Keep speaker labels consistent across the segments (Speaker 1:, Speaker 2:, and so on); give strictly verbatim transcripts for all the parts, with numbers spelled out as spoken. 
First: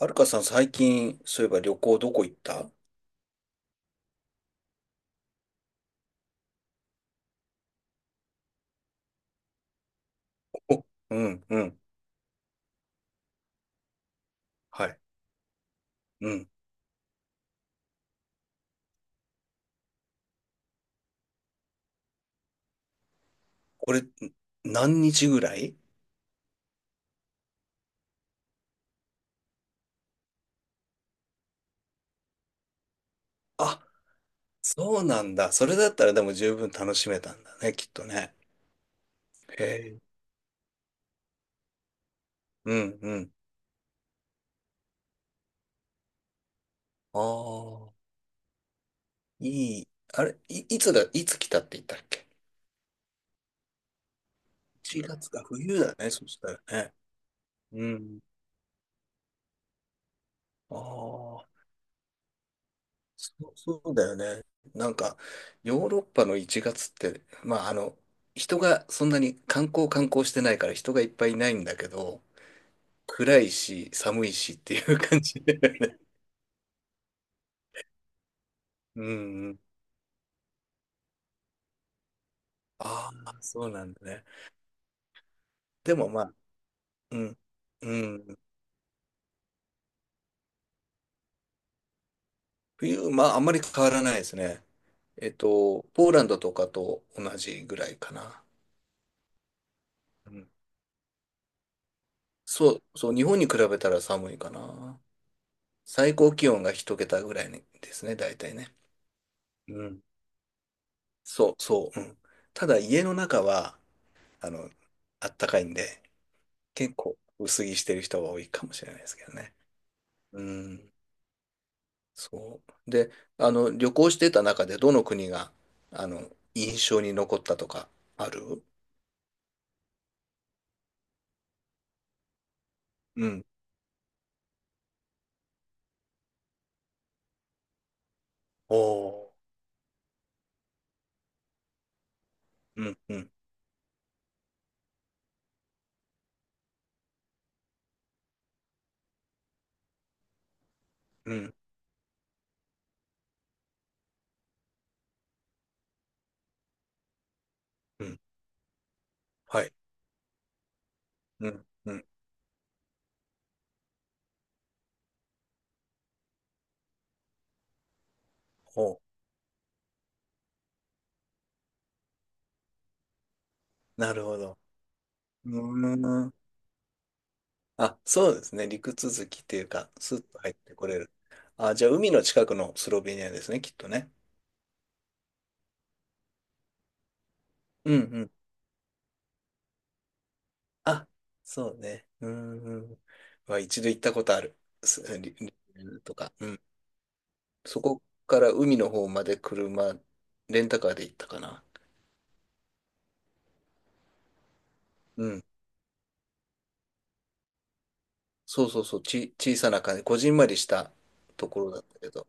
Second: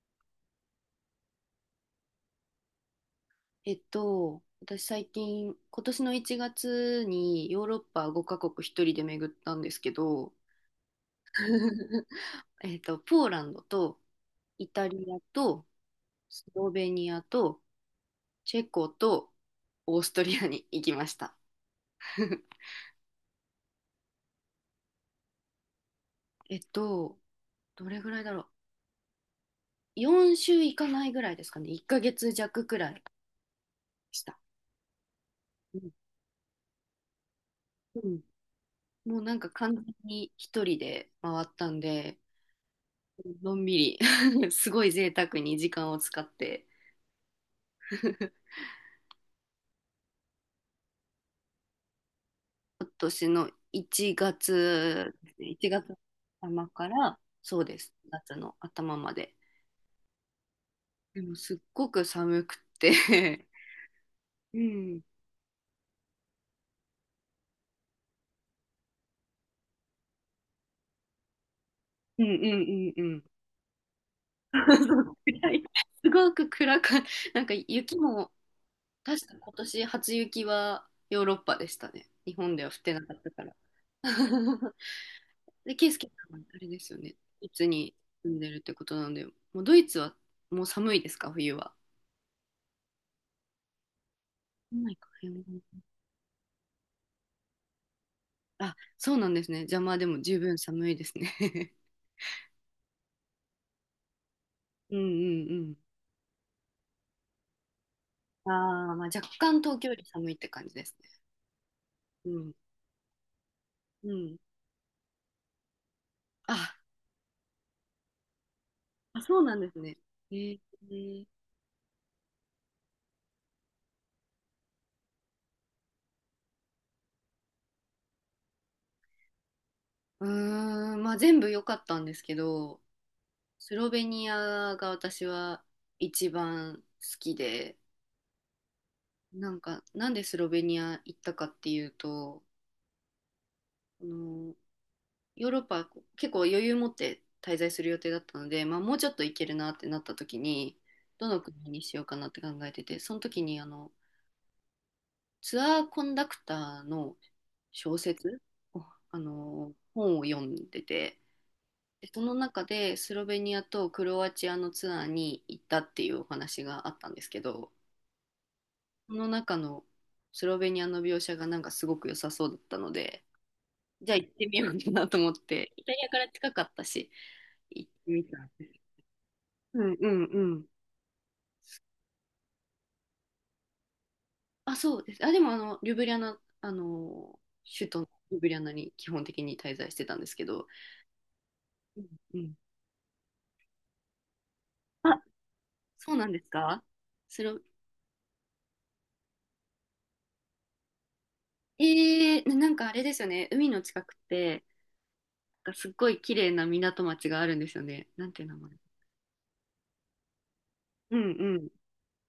Speaker 1: はるかさん最近、そういえば旅行どこ行った？
Speaker 2: えっと、私最近、今年のいちがつにヨーロッパごかこくカ国一人で巡ったんですけど、
Speaker 1: おうんうん。
Speaker 2: えっと、ポーランドとイ
Speaker 1: は
Speaker 2: タリ
Speaker 1: い。
Speaker 2: アと
Speaker 1: う
Speaker 2: ス
Speaker 1: ん。
Speaker 2: ロベニアとチェコとオーストリアに行きました。
Speaker 1: これ、何日ぐらい？
Speaker 2: えっと、どれぐらいだろう。よんしゅう週行かないぐらいですかね。いっかげつ弱くらいで
Speaker 1: あ、
Speaker 2: した。
Speaker 1: そうなんだ。それ
Speaker 2: う
Speaker 1: だ
Speaker 2: ん。
Speaker 1: ったらでも十分楽しめたんだね、きっ
Speaker 2: う
Speaker 1: と
Speaker 2: ん、
Speaker 1: ね。
Speaker 2: もうなんか
Speaker 1: へ
Speaker 2: 完全
Speaker 1: え。
Speaker 2: に一人で回ったんで、
Speaker 1: うんうん。
Speaker 2: のんびり すごい贅沢に時間を使って
Speaker 1: ああ、いい。あれ、い、いつだ、いつ来たって言ったっけ？
Speaker 2: 今年の1
Speaker 1: いち
Speaker 2: 月
Speaker 1: 月
Speaker 2: です
Speaker 1: か、
Speaker 2: ね、1
Speaker 1: 冬
Speaker 2: 月
Speaker 1: だ
Speaker 2: の
Speaker 1: ね、そしたら
Speaker 2: 頭か
Speaker 1: ね。
Speaker 2: ら、そうで
Speaker 1: う
Speaker 2: す、
Speaker 1: ん。
Speaker 2: 夏の頭まで。
Speaker 1: あ
Speaker 2: でもすっ
Speaker 1: あ。
Speaker 2: ごく寒く
Speaker 1: そ
Speaker 2: て
Speaker 1: うそうだよね。
Speaker 2: う
Speaker 1: なん
Speaker 2: ん、
Speaker 1: か、ヨーロッパのいちがつって、まあ、あの、人がそんなに観光観光してないから人がいっぱいいないんだけど、
Speaker 2: うんうんうんうん。
Speaker 1: 暗いし、寒いしっていう 感じ
Speaker 2: 暗
Speaker 1: だよ
Speaker 2: い。
Speaker 1: ね。
Speaker 2: すごく暗か、なんか雪も、
Speaker 1: うん
Speaker 2: 確か
Speaker 1: う
Speaker 2: 今
Speaker 1: ん。
Speaker 2: 年初雪はヨーロッパでしたね。日本では降ってな
Speaker 1: あ
Speaker 2: かった
Speaker 1: あ、
Speaker 2: から。
Speaker 1: そうなんだね。
Speaker 2: で、ケイ
Speaker 1: で
Speaker 2: スケ
Speaker 1: もま
Speaker 2: さ
Speaker 1: あ、
Speaker 2: んはあれですよね。
Speaker 1: うん、
Speaker 2: ドイツに
Speaker 1: う
Speaker 2: 住
Speaker 1: ん。
Speaker 2: んでるってことなんで、もうドイツはもう寒いですか、冬は。
Speaker 1: 冬、まあ、あんまり変わらないですね。
Speaker 2: 寒いか
Speaker 1: えっと、ポーランドとかと同じぐらいかな。
Speaker 2: あ、そうなんですね。邪魔でも
Speaker 1: う
Speaker 2: 十
Speaker 1: ん。
Speaker 2: 分寒いですね。
Speaker 1: そう、そう、日本に比べたら寒いか
Speaker 2: うん
Speaker 1: な。
Speaker 2: うん
Speaker 1: 最高気温が一桁ぐらいですね、大
Speaker 2: うん。
Speaker 1: 体ね。
Speaker 2: ああ、まあ若干
Speaker 1: う
Speaker 2: 東京よ
Speaker 1: ん。
Speaker 2: り寒いって感じですね。
Speaker 1: そう、そう、うん。
Speaker 2: うん
Speaker 1: ただ家の中は、
Speaker 2: うん。
Speaker 1: あの、あったかいんで、
Speaker 2: あ、
Speaker 1: 結構薄着してる人が多いかもしれないです
Speaker 2: あ、
Speaker 1: けど
Speaker 2: そうな
Speaker 1: ね。
Speaker 2: んですね。え
Speaker 1: う
Speaker 2: ー、
Speaker 1: ん。そう。で、あの、旅行してた中でどの国が、あの、印象に残ったとか、ある？
Speaker 2: うーん、まあ全部良かったんですけど、
Speaker 1: うん。
Speaker 2: スロベニアが私は一番好きで、
Speaker 1: おー。
Speaker 2: なんかなんでスロベニア行ったかっていうと、
Speaker 1: うん、うん、
Speaker 2: あのヨーロッパ結構余裕持って滞在する予定だったので、まあ、もうちょっと行けるなってなった時に、ど
Speaker 1: う
Speaker 2: の
Speaker 1: ん、
Speaker 2: 国にしようかなって考えてて、その時にあのツアーコンダクターの小
Speaker 1: うん。
Speaker 2: 説を、あ
Speaker 1: はい。
Speaker 2: の本を読んでて、
Speaker 1: うん、うん。
Speaker 2: でその中でスロベニアとクロアチアのツアーに行ったっていうお話があったんですけど、
Speaker 1: おー。
Speaker 2: その中のスロベニアの描写がなんかすごく良さそうだったので、じ
Speaker 1: な
Speaker 2: ゃあ
Speaker 1: る
Speaker 2: 行っ
Speaker 1: ほ
Speaker 2: てみ
Speaker 1: ど。
Speaker 2: ようかなと思っ
Speaker 1: う
Speaker 2: て、イタリアか
Speaker 1: ー
Speaker 2: ら
Speaker 1: ん。
Speaker 2: 近かったし、行っ
Speaker 1: あ、
Speaker 2: てみ
Speaker 1: そう
Speaker 2: た
Speaker 1: で
Speaker 2: ん
Speaker 1: すね。
Speaker 2: で
Speaker 1: 陸
Speaker 2: す。
Speaker 1: 続きっていう
Speaker 2: う
Speaker 1: か、
Speaker 2: んう
Speaker 1: スッ
Speaker 2: ん
Speaker 1: と
Speaker 2: う
Speaker 1: 入っ
Speaker 2: ん。
Speaker 1: てこれる。あ、じゃあ海の近くのスロベニアですね、きっとね。
Speaker 2: あ、そうです。あ、でもあの、リュブリャナ、あの、首
Speaker 1: うん
Speaker 2: 都の
Speaker 1: うん。
Speaker 2: リュブリャナに基本的に滞在してたんですけど、
Speaker 1: あ、そう
Speaker 2: うん
Speaker 1: ね。う
Speaker 2: うん。
Speaker 1: んうん。まあ、一度行ったことある。す
Speaker 2: あ、
Speaker 1: リリベル
Speaker 2: そ
Speaker 1: と
Speaker 2: うなん
Speaker 1: か。
Speaker 2: で
Speaker 1: う
Speaker 2: す
Speaker 1: ん。
Speaker 2: か？それを、
Speaker 1: そこから海の方まで車、レンタカーで行ったかな。
Speaker 2: えー、ななんかあれですよね、海の近くって、
Speaker 1: うん。
Speaker 2: なんかすっごい綺麗な港町があるんですよね。なんていう名
Speaker 1: そ
Speaker 2: 前。
Speaker 1: うそうそう。ち、小さな感じ。こじんまりした
Speaker 2: うん
Speaker 1: と
Speaker 2: う
Speaker 1: こ
Speaker 2: ん
Speaker 1: ろだったけど。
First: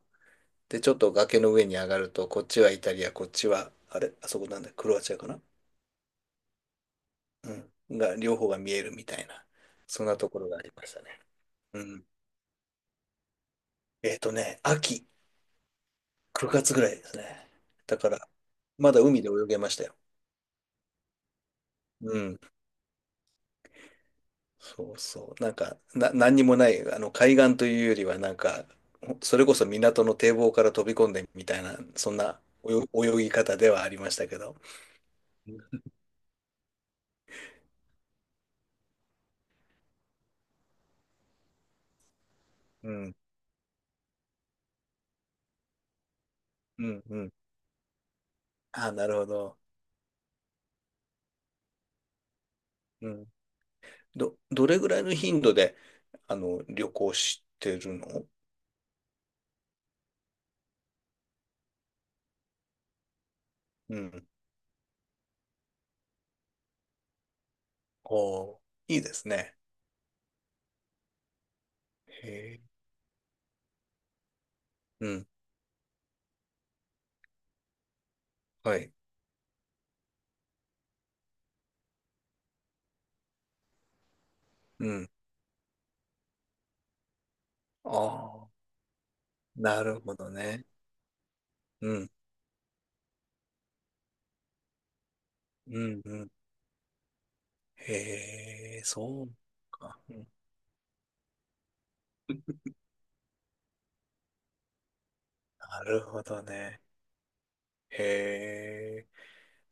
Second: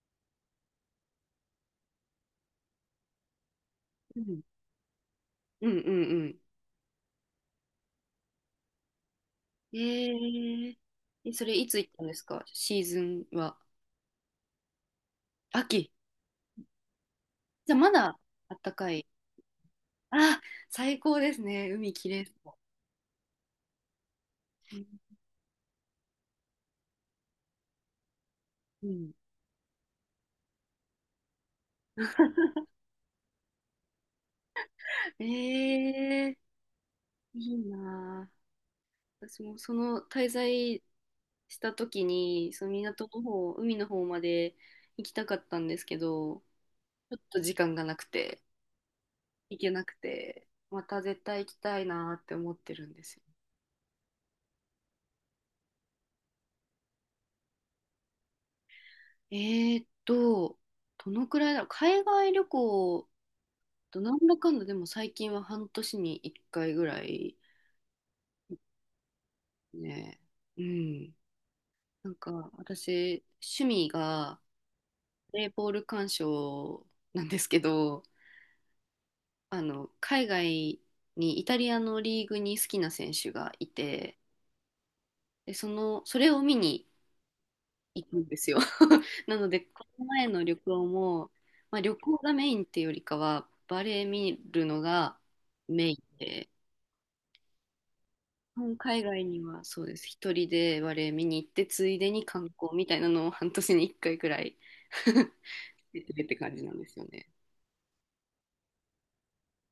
Speaker 1: で、ちょっと崖の上に上がると、こっちはイタリア、こっちは、あれ、
Speaker 2: う
Speaker 1: あそ
Speaker 2: ん
Speaker 1: こなんだ、クロアチアかな？
Speaker 2: うんうん
Speaker 1: うん。が、両方が見えるみたいな。
Speaker 2: うん。
Speaker 1: そんなところがあ
Speaker 2: え
Speaker 1: り
Speaker 2: ー、
Speaker 1: ましたね。
Speaker 2: えそれいつ
Speaker 1: う
Speaker 2: 行った
Speaker 1: ん。
Speaker 2: んですか？シーズンは。
Speaker 1: えっとね、秋。
Speaker 2: 秋。
Speaker 1: くがつぐらいですね。
Speaker 2: じゃあま
Speaker 1: だか
Speaker 2: だ
Speaker 1: ら、
Speaker 2: あったか
Speaker 1: まだ
Speaker 2: い。
Speaker 1: 海で泳げましたよ。
Speaker 2: あ、最高ですね。海き
Speaker 1: う
Speaker 2: れいそ
Speaker 1: ん。
Speaker 2: う。う
Speaker 1: そう
Speaker 2: ん
Speaker 1: そう。なんか、な、何にもない、あの、海岸というよりは、なんか、
Speaker 2: うん。
Speaker 1: それこそ港の堤防から飛び込んでみたいな、そんな泳泳ぎ方ではありましたけど。
Speaker 2: え
Speaker 1: うん、
Speaker 2: ー、いいなあ。私もその滞在した時に、その港の方、海の方まで行きたかったんですけど、
Speaker 1: うん、
Speaker 2: ちょ
Speaker 1: う
Speaker 2: っ
Speaker 1: ん。
Speaker 2: と時間がなくて、
Speaker 1: あ、なるほど。
Speaker 2: 行けなくて、また絶対行きたいなって思ってるんで
Speaker 1: う
Speaker 2: すよ。
Speaker 1: ん。ど、どれぐらいの頻度で、あの、旅行してるの？
Speaker 2: えーっと、どのくらいだろう。海外旅行、
Speaker 1: う
Speaker 2: となん
Speaker 1: ん。
Speaker 2: だかんだでも最近は半年にいっかいぐらい。
Speaker 1: おー、いいですね。
Speaker 2: ね。うん。なんか、
Speaker 1: へえ。
Speaker 2: 私、趣味が、
Speaker 1: うん。
Speaker 2: プレーボール鑑賞なんですけど、
Speaker 1: はい。
Speaker 2: あの、海外に、イタリアのリーグに好きな選手がいて、
Speaker 1: うん。
Speaker 2: で、その、それを見に
Speaker 1: あ
Speaker 2: 行くんで
Speaker 1: あ、
Speaker 2: すよ。なので、
Speaker 1: な
Speaker 2: こ
Speaker 1: る
Speaker 2: の
Speaker 1: ほ
Speaker 2: 前
Speaker 1: ど
Speaker 2: の旅
Speaker 1: ね。
Speaker 2: 行も、まあ、
Speaker 1: う
Speaker 2: 旅
Speaker 1: ん。
Speaker 2: 行がメインっていうよりかは、バレー見るのが
Speaker 1: う
Speaker 2: メイ
Speaker 1: んう
Speaker 2: ン
Speaker 1: ん。
Speaker 2: で、
Speaker 1: へ
Speaker 2: うん、
Speaker 1: え、
Speaker 2: 海外
Speaker 1: そう
Speaker 2: にはそうで
Speaker 1: か。
Speaker 2: す。
Speaker 1: うん。
Speaker 2: 一人でバレー見に行って、ついでに観光みたいなのを半年に一回くらい
Speaker 1: な
Speaker 2: 出
Speaker 1: る
Speaker 2: て
Speaker 1: ほ
Speaker 2: るって
Speaker 1: ど
Speaker 2: 感じなん
Speaker 1: ね。
Speaker 2: ですよね。
Speaker 1: へえ、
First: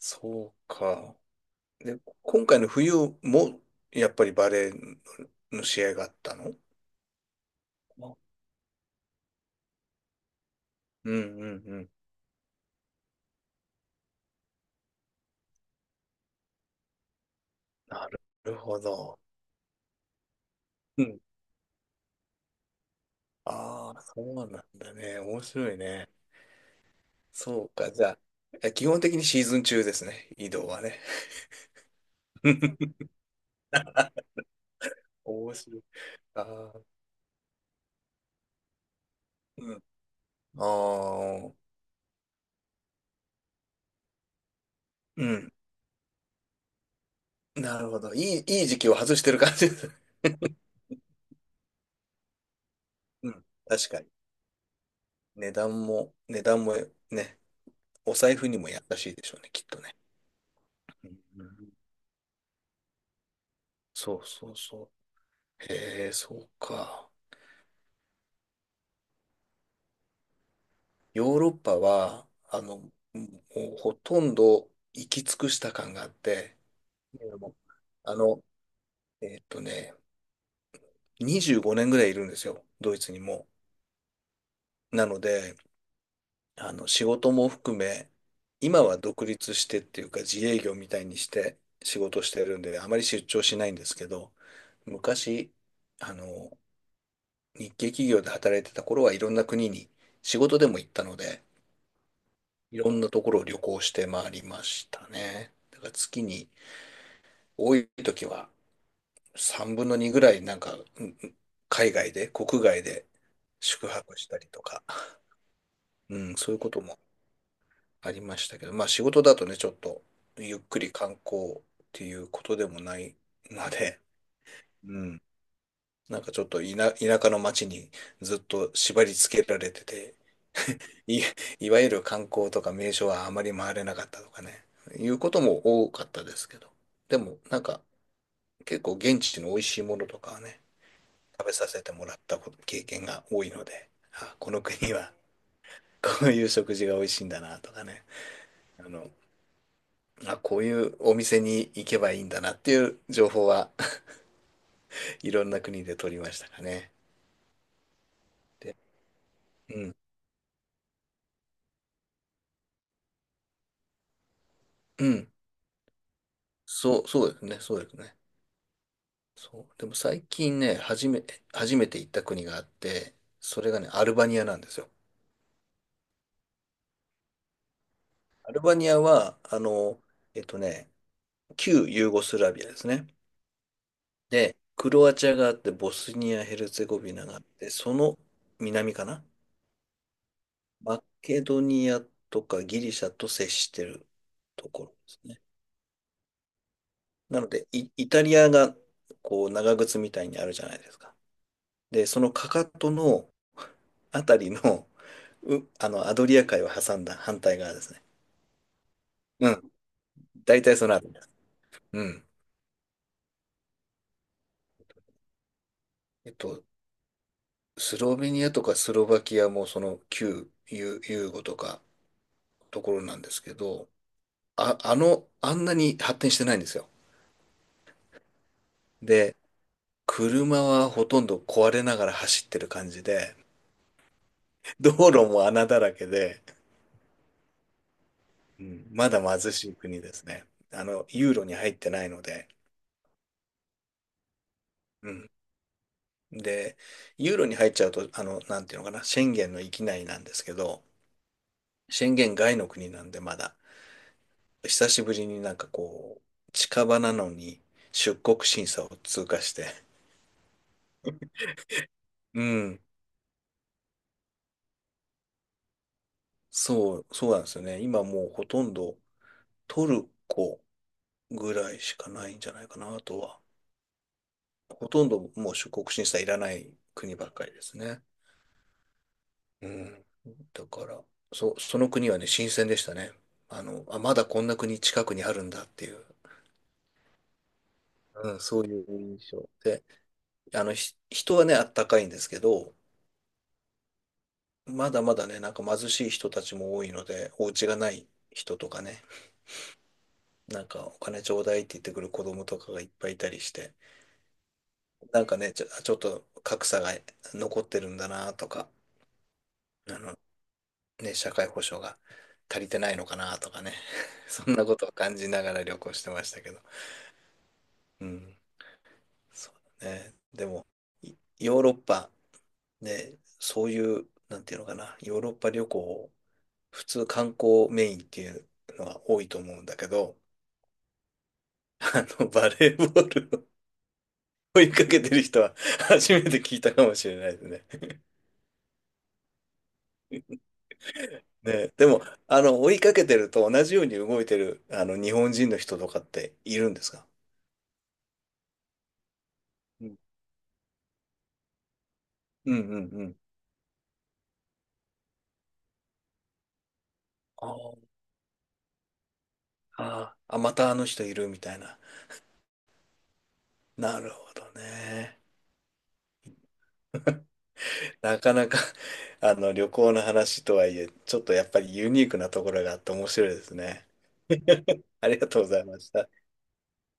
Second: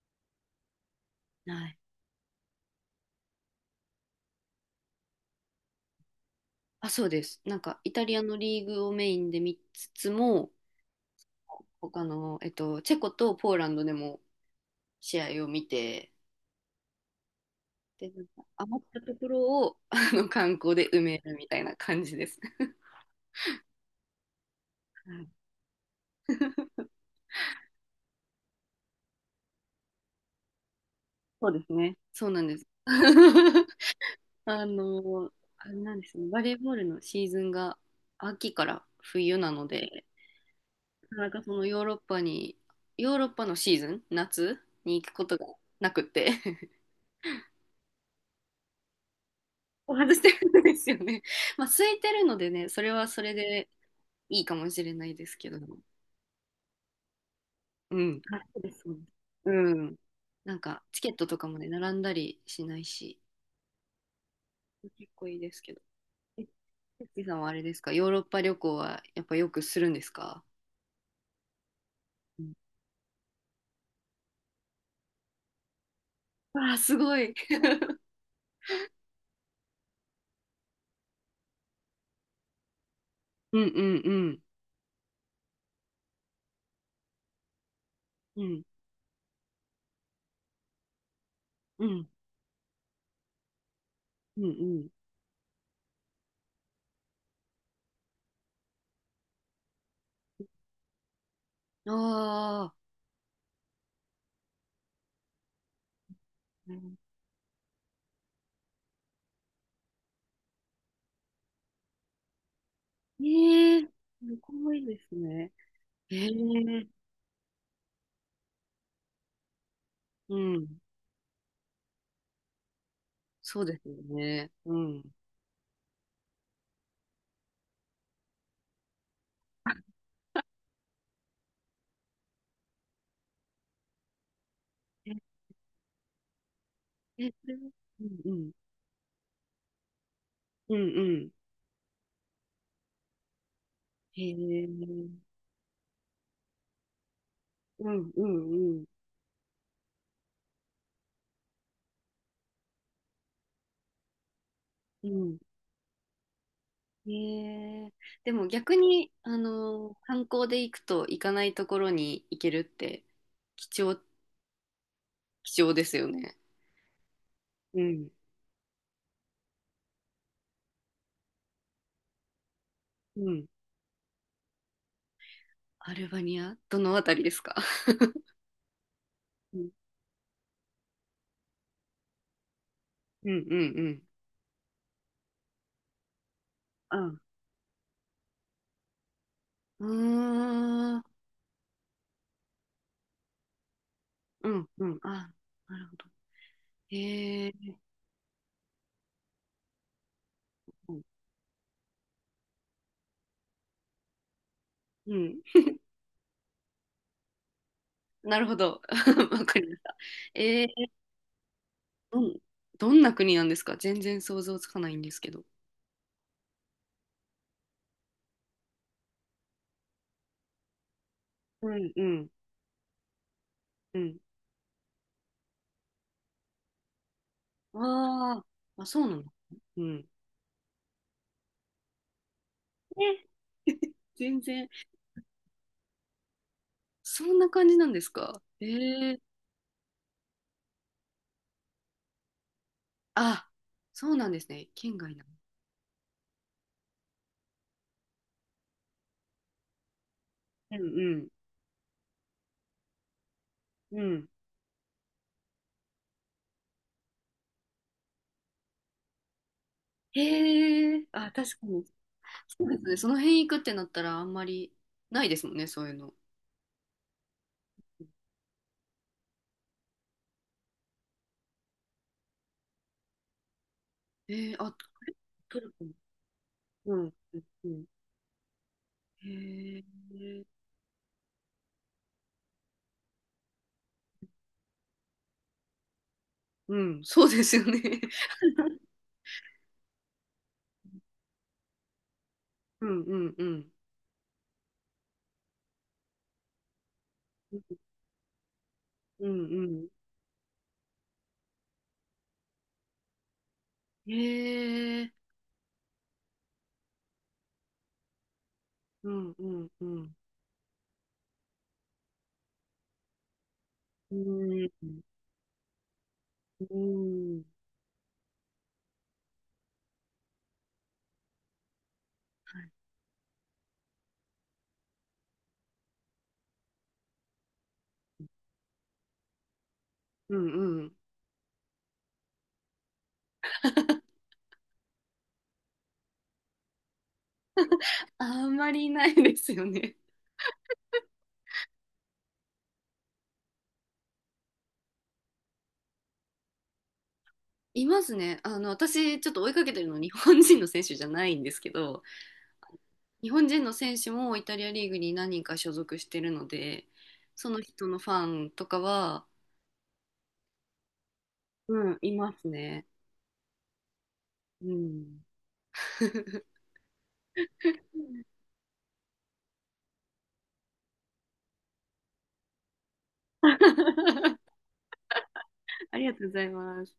Speaker 1: そうか。
Speaker 2: はい。
Speaker 1: で、今回の冬も、やっぱりバレーの試合があったの？
Speaker 2: あ、そうです。なんかイタリ
Speaker 1: あ
Speaker 2: アのリーグをメインで見つつも、
Speaker 1: うんうんうん。
Speaker 2: 他の、えっと、チェコとポーランドでも試合を見て、
Speaker 1: な
Speaker 2: で、なんか
Speaker 1: るほ
Speaker 2: 余ったと
Speaker 1: ど。
Speaker 2: ころを あの観光で埋
Speaker 1: う
Speaker 2: め
Speaker 1: ん。
Speaker 2: るみたいな感じです。
Speaker 1: ああ、そうなんだ
Speaker 2: は
Speaker 1: ね。
Speaker 2: い、
Speaker 1: 面白いね。そうか。じゃあ、え基本的にシーズン中ですね。移動はね。
Speaker 2: そうですね。そうなんです。あの、
Speaker 1: 面
Speaker 2: あれ
Speaker 1: 白い。
Speaker 2: なんですね、
Speaker 1: あ
Speaker 2: バレーボー
Speaker 1: あ、
Speaker 2: ルのシーズンが秋から冬なの
Speaker 1: う
Speaker 2: で、なんか
Speaker 1: ん。あ
Speaker 2: そ
Speaker 1: あ、
Speaker 2: のヨーロッパに、ヨーロッパのシーズン、夏に行くこ
Speaker 1: う
Speaker 2: とが
Speaker 1: ん。
Speaker 2: なくって
Speaker 1: なるほど。いい、いい時期を外してる感じです。
Speaker 2: 外して るんですよね。まあ、空いてるのでね、それはそ
Speaker 1: う
Speaker 2: れ
Speaker 1: ん。
Speaker 2: で
Speaker 1: 確かに。
Speaker 2: いいかもしれないですけ
Speaker 1: 値
Speaker 2: ど、
Speaker 1: 段も、値段もね、
Speaker 2: う
Speaker 1: お
Speaker 2: ん。
Speaker 1: 財
Speaker 2: あ、
Speaker 1: 布に
Speaker 2: そう
Speaker 1: も
Speaker 2: で
Speaker 1: 優
Speaker 2: す、そうです、
Speaker 1: しいでしょうね、
Speaker 2: う
Speaker 1: きっと
Speaker 2: ん。
Speaker 1: ね。
Speaker 2: なんか、チ
Speaker 1: う
Speaker 2: ケッ
Speaker 1: ん、
Speaker 2: トとかもね、並んだりしないし、
Speaker 1: そうそうそ
Speaker 2: 結構いいです
Speaker 1: う。
Speaker 2: けど。
Speaker 1: へえ、そ
Speaker 2: え、
Speaker 1: う
Speaker 2: ゆ
Speaker 1: か。
Speaker 2: っきさんはあれですか、ヨーロッパ旅行はやっぱよくするんですか？
Speaker 1: ヨーロッパは、
Speaker 2: うん、
Speaker 1: あの、もうほとんど行き尽くした感があって、
Speaker 2: わあ、すご
Speaker 1: い
Speaker 2: い。
Speaker 1: やもう あの、えーっとね、にじゅうごねんぐらいいるんですよ、ドイツにも。
Speaker 2: うんうんうん。
Speaker 1: なので、あの、仕事も含め、
Speaker 2: うん
Speaker 1: 今は独立してっていうか自営業みたいにして
Speaker 2: う
Speaker 1: 仕
Speaker 2: ん
Speaker 1: 事してるんで、あまり出張しないんですけど、
Speaker 2: うん
Speaker 1: 昔、あの、日系企業で働いてた頃はいろんな国に仕事でも行ったので、
Speaker 2: うん。あ
Speaker 1: い
Speaker 2: あ。
Speaker 1: ろんなところを旅行して回りましたね。だから月に多い時はさんぶんのにぐらいなんか、うんうん海外で、国外で
Speaker 2: ええ、
Speaker 1: 宿
Speaker 2: す
Speaker 1: 泊したりと
Speaker 2: ごい
Speaker 1: か、
Speaker 2: ですね。
Speaker 1: う
Speaker 2: え
Speaker 1: ん、そういうこと
Speaker 2: え、
Speaker 1: もありましたけど、まあ仕事だとね、ちょっと
Speaker 2: う
Speaker 1: ゆっ
Speaker 2: ん。
Speaker 1: くり観光っていうことでもない
Speaker 2: そう
Speaker 1: の
Speaker 2: ですよ
Speaker 1: で、
Speaker 2: ね。う
Speaker 1: う
Speaker 2: ん。
Speaker 1: ん。なんかちょっと田、田舎の町にずっと縛り付けられてて、い、いわゆる観光とか名所はあまり回れなかったとかね、いうこ
Speaker 2: え、
Speaker 1: とも多かったですけど、で
Speaker 2: え、
Speaker 1: も
Speaker 2: それは。
Speaker 1: なんか
Speaker 2: うんうん。
Speaker 1: 結構現地の美味しいものとかはね、
Speaker 2: うんうん。
Speaker 1: 食べさせてもらったこと経験が多いので、
Speaker 2: へ
Speaker 1: あ、この
Speaker 2: え、
Speaker 1: 国はこういう食事が美味しいんだなとか
Speaker 2: う
Speaker 1: ね、
Speaker 2: んうんう
Speaker 1: あ
Speaker 2: ん。
Speaker 1: の、まあ、こういうお店に行けばいいんだなっていう情報は
Speaker 2: う
Speaker 1: い
Speaker 2: ん。
Speaker 1: ろんな国で取りましたかね。
Speaker 2: へえ、でも逆に、あ
Speaker 1: う
Speaker 2: の、
Speaker 1: ん。
Speaker 2: 観光で行くと行かないところに行けるって貴重、
Speaker 1: うん。
Speaker 2: 貴重ですよね。
Speaker 1: そう、そうですね。そ
Speaker 2: う
Speaker 1: うです
Speaker 2: ん。
Speaker 1: ね。そう。でも最近ね、初め、初めて行った国があって、
Speaker 2: うん。
Speaker 1: それがね、アルバニアなんですよ。
Speaker 2: アルバニアどのあたりですか？
Speaker 1: アルバニアは、
Speaker 2: う
Speaker 1: あ
Speaker 2: ん
Speaker 1: の、えっとね、旧ユーゴスラビアですね。
Speaker 2: うんうんうん。
Speaker 1: で、クロアチアがあって、ボスニア・ヘルツェゴビ
Speaker 2: あ、
Speaker 1: ナがあって、その南かな？
Speaker 2: うーん。
Speaker 1: マケドニアとかギリシャと接してる
Speaker 2: う
Speaker 1: と
Speaker 2: ん
Speaker 1: こ
Speaker 2: う
Speaker 1: ろで
Speaker 2: ん。あ、
Speaker 1: すね。
Speaker 2: なるほど。え
Speaker 1: なので、
Speaker 2: ー、
Speaker 1: イ、イタリアが、こう、長靴みたいにあるじゃないで
Speaker 2: う
Speaker 1: す
Speaker 2: ん、
Speaker 1: か。で、そのかかとのあたりの、う、あの、アドリア海を挟んだ反対側ですね。
Speaker 2: なるほど。わ
Speaker 1: う
Speaker 2: かり
Speaker 1: ん。
Speaker 2: ました。
Speaker 1: 大
Speaker 2: え
Speaker 1: 体そ
Speaker 2: ー、
Speaker 1: のあたりです。う
Speaker 2: う
Speaker 1: ん。
Speaker 2: ん、どんな国なんですか？全然想像つかないんですけど。
Speaker 1: えっと、スロベニアとかスロバキアもその旧ユ、ユーゴと
Speaker 2: う
Speaker 1: か
Speaker 2: ん、うん、
Speaker 1: ところなんですけど、
Speaker 2: うん。
Speaker 1: あ、あの、あんなに発展してないんですよ。
Speaker 2: あーあ、そうなんだ。
Speaker 1: で、
Speaker 2: うん。
Speaker 1: 車はほとんど壊れながら走ってる感じ
Speaker 2: え、
Speaker 1: で、
Speaker 2: 全然、
Speaker 1: 道路も穴だらけで、
Speaker 2: そんな感じなんですか？
Speaker 1: う
Speaker 2: え
Speaker 1: ん、ま
Speaker 2: ー、
Speaker 1: だ貧しい国ですね。あの、ユーロに入ってないので。
Speaker 2: あ、そうなんですね。県
Speaker 1: う
Speaker 2: 外なの。
Speaker 1: ん。で、ユーロに入っちゃうと、あの、なんていうのかな、シェンゲンの域内なんですけ
Speaker 2: う
Speaker 1: ど、
Speaker 2: ん
Speaker 1: シェンゲン外の国なんでまだ、
Speaker 2: うん、うん。
Speaker 1: 久しぶりになんかこう、近場なのに出国審査を通過して、
Speaker 2: へえ、あ、確かに。
Speaker 1: う
Speaker 2: そうで
Speaker 1: ん、
Speaker 2: すね。その辺行くってなったらあんまりないですもんね、そういうの。
Speaker 1: そう、そうなんですよね。今もうほとんどトルコぐらいしかないんじゃないかな、あとは。
Speaker 2: えー、あ、
Speaker 1: ほとんどもう
Speaker 2: ト
Speaker 1: 出
Speaker 2: ルコ
Speaker 1: 国
Speaker 2: も。
Speaker 1: 審査いらない
Speaker 2: うん、
Speaker 1: 国ばっかりで
Speaker 2: う
Speaker 1: す
Speaker 2: ん、
Speaker 1: ね。
Speaker 2: へ
Speaker 1: う
Speaker 2: え、
Speaker 1: ん。だから、そその国はね、新鮮でしたね。あの、あ、まだこんな国近くにあるんだっていう、
Speaker 2: うん、そうですよね。
Speaker 1: うん、そういう印象。で、あの、ひ人はね、あったかいんですけど、
Speaker 2: うんうんうん。
Speaker 1: まだまだね、なんか貧しい人たちも多いので、お家がない人とかね、
Speaker 2: うん
Speaker 1: なんかお金ちょうだいって言ってくる子供とかがいっぱいいたりして、
Speaker 2: うん。へえ、
Speaker 1: なんかね、ちょ、ちょっと格差が残ってるんだなとか、
Speaker 2: うんうんう
Speaker 1: あ
Speaker 2: ん。
Speaker 1: の、ね、社会保障が足りてないのかなとかね、
Speaker 2: う
Speaker 1: そんな
Speaker 2: ん、
Speaker 1: ことを感じながら旅行してましたけど。
Speaker 2: うん、
Speaker 1: うん、そうだね。でも、いヨーロッパ、
Speaker 2: はい。
Speaker 1: ね、そういう、なんていうのかな、ヨーロッパ旅行、普通観光メインっていうのは多いと思うんだけど、
Speaker 2: うんうん。
Speaker 1: あの、バレーボールを追いかけてる人は 初めて聞いたかもしれないですね。
Speaker 2: あんまりいないですよね。
Speaker 1: ね、でも、あの、追いかけてると同じように動いてる、あの、日本人の人とかっているんですか？
Speaker 2: いますね。あの、私、ちょっと追いかけて
Speaker 1: う
Speaker 2: る
Speaker 1: ん
Speaker 2: の日本人の選手じゃないんですけど、
Speaker 1: うんうんうん。
Speaker 2: 日本人の選手もイタリアリーグに何人か所属してるので、
Speaker 1: あ
Speaker 2: その
Speaker 1: ー
Speaker 2: 人のファンとかは、
Speaker 1: あー、あまたあの人いるみたいな。
Speaker 2: うん、いますね。
Speaker 1: なるほど
Speaker 2: う
Speaker 1: ね。
Speaker 2: ん。
Speaker 1: なかなか あの、旅行の話とはいえ、ちょっとやっぱりユニークなところがあって面白いですね。ありがとうございまし
Speaker 2: あり
Speaker 1: た。
Speaker 2: がとうございます。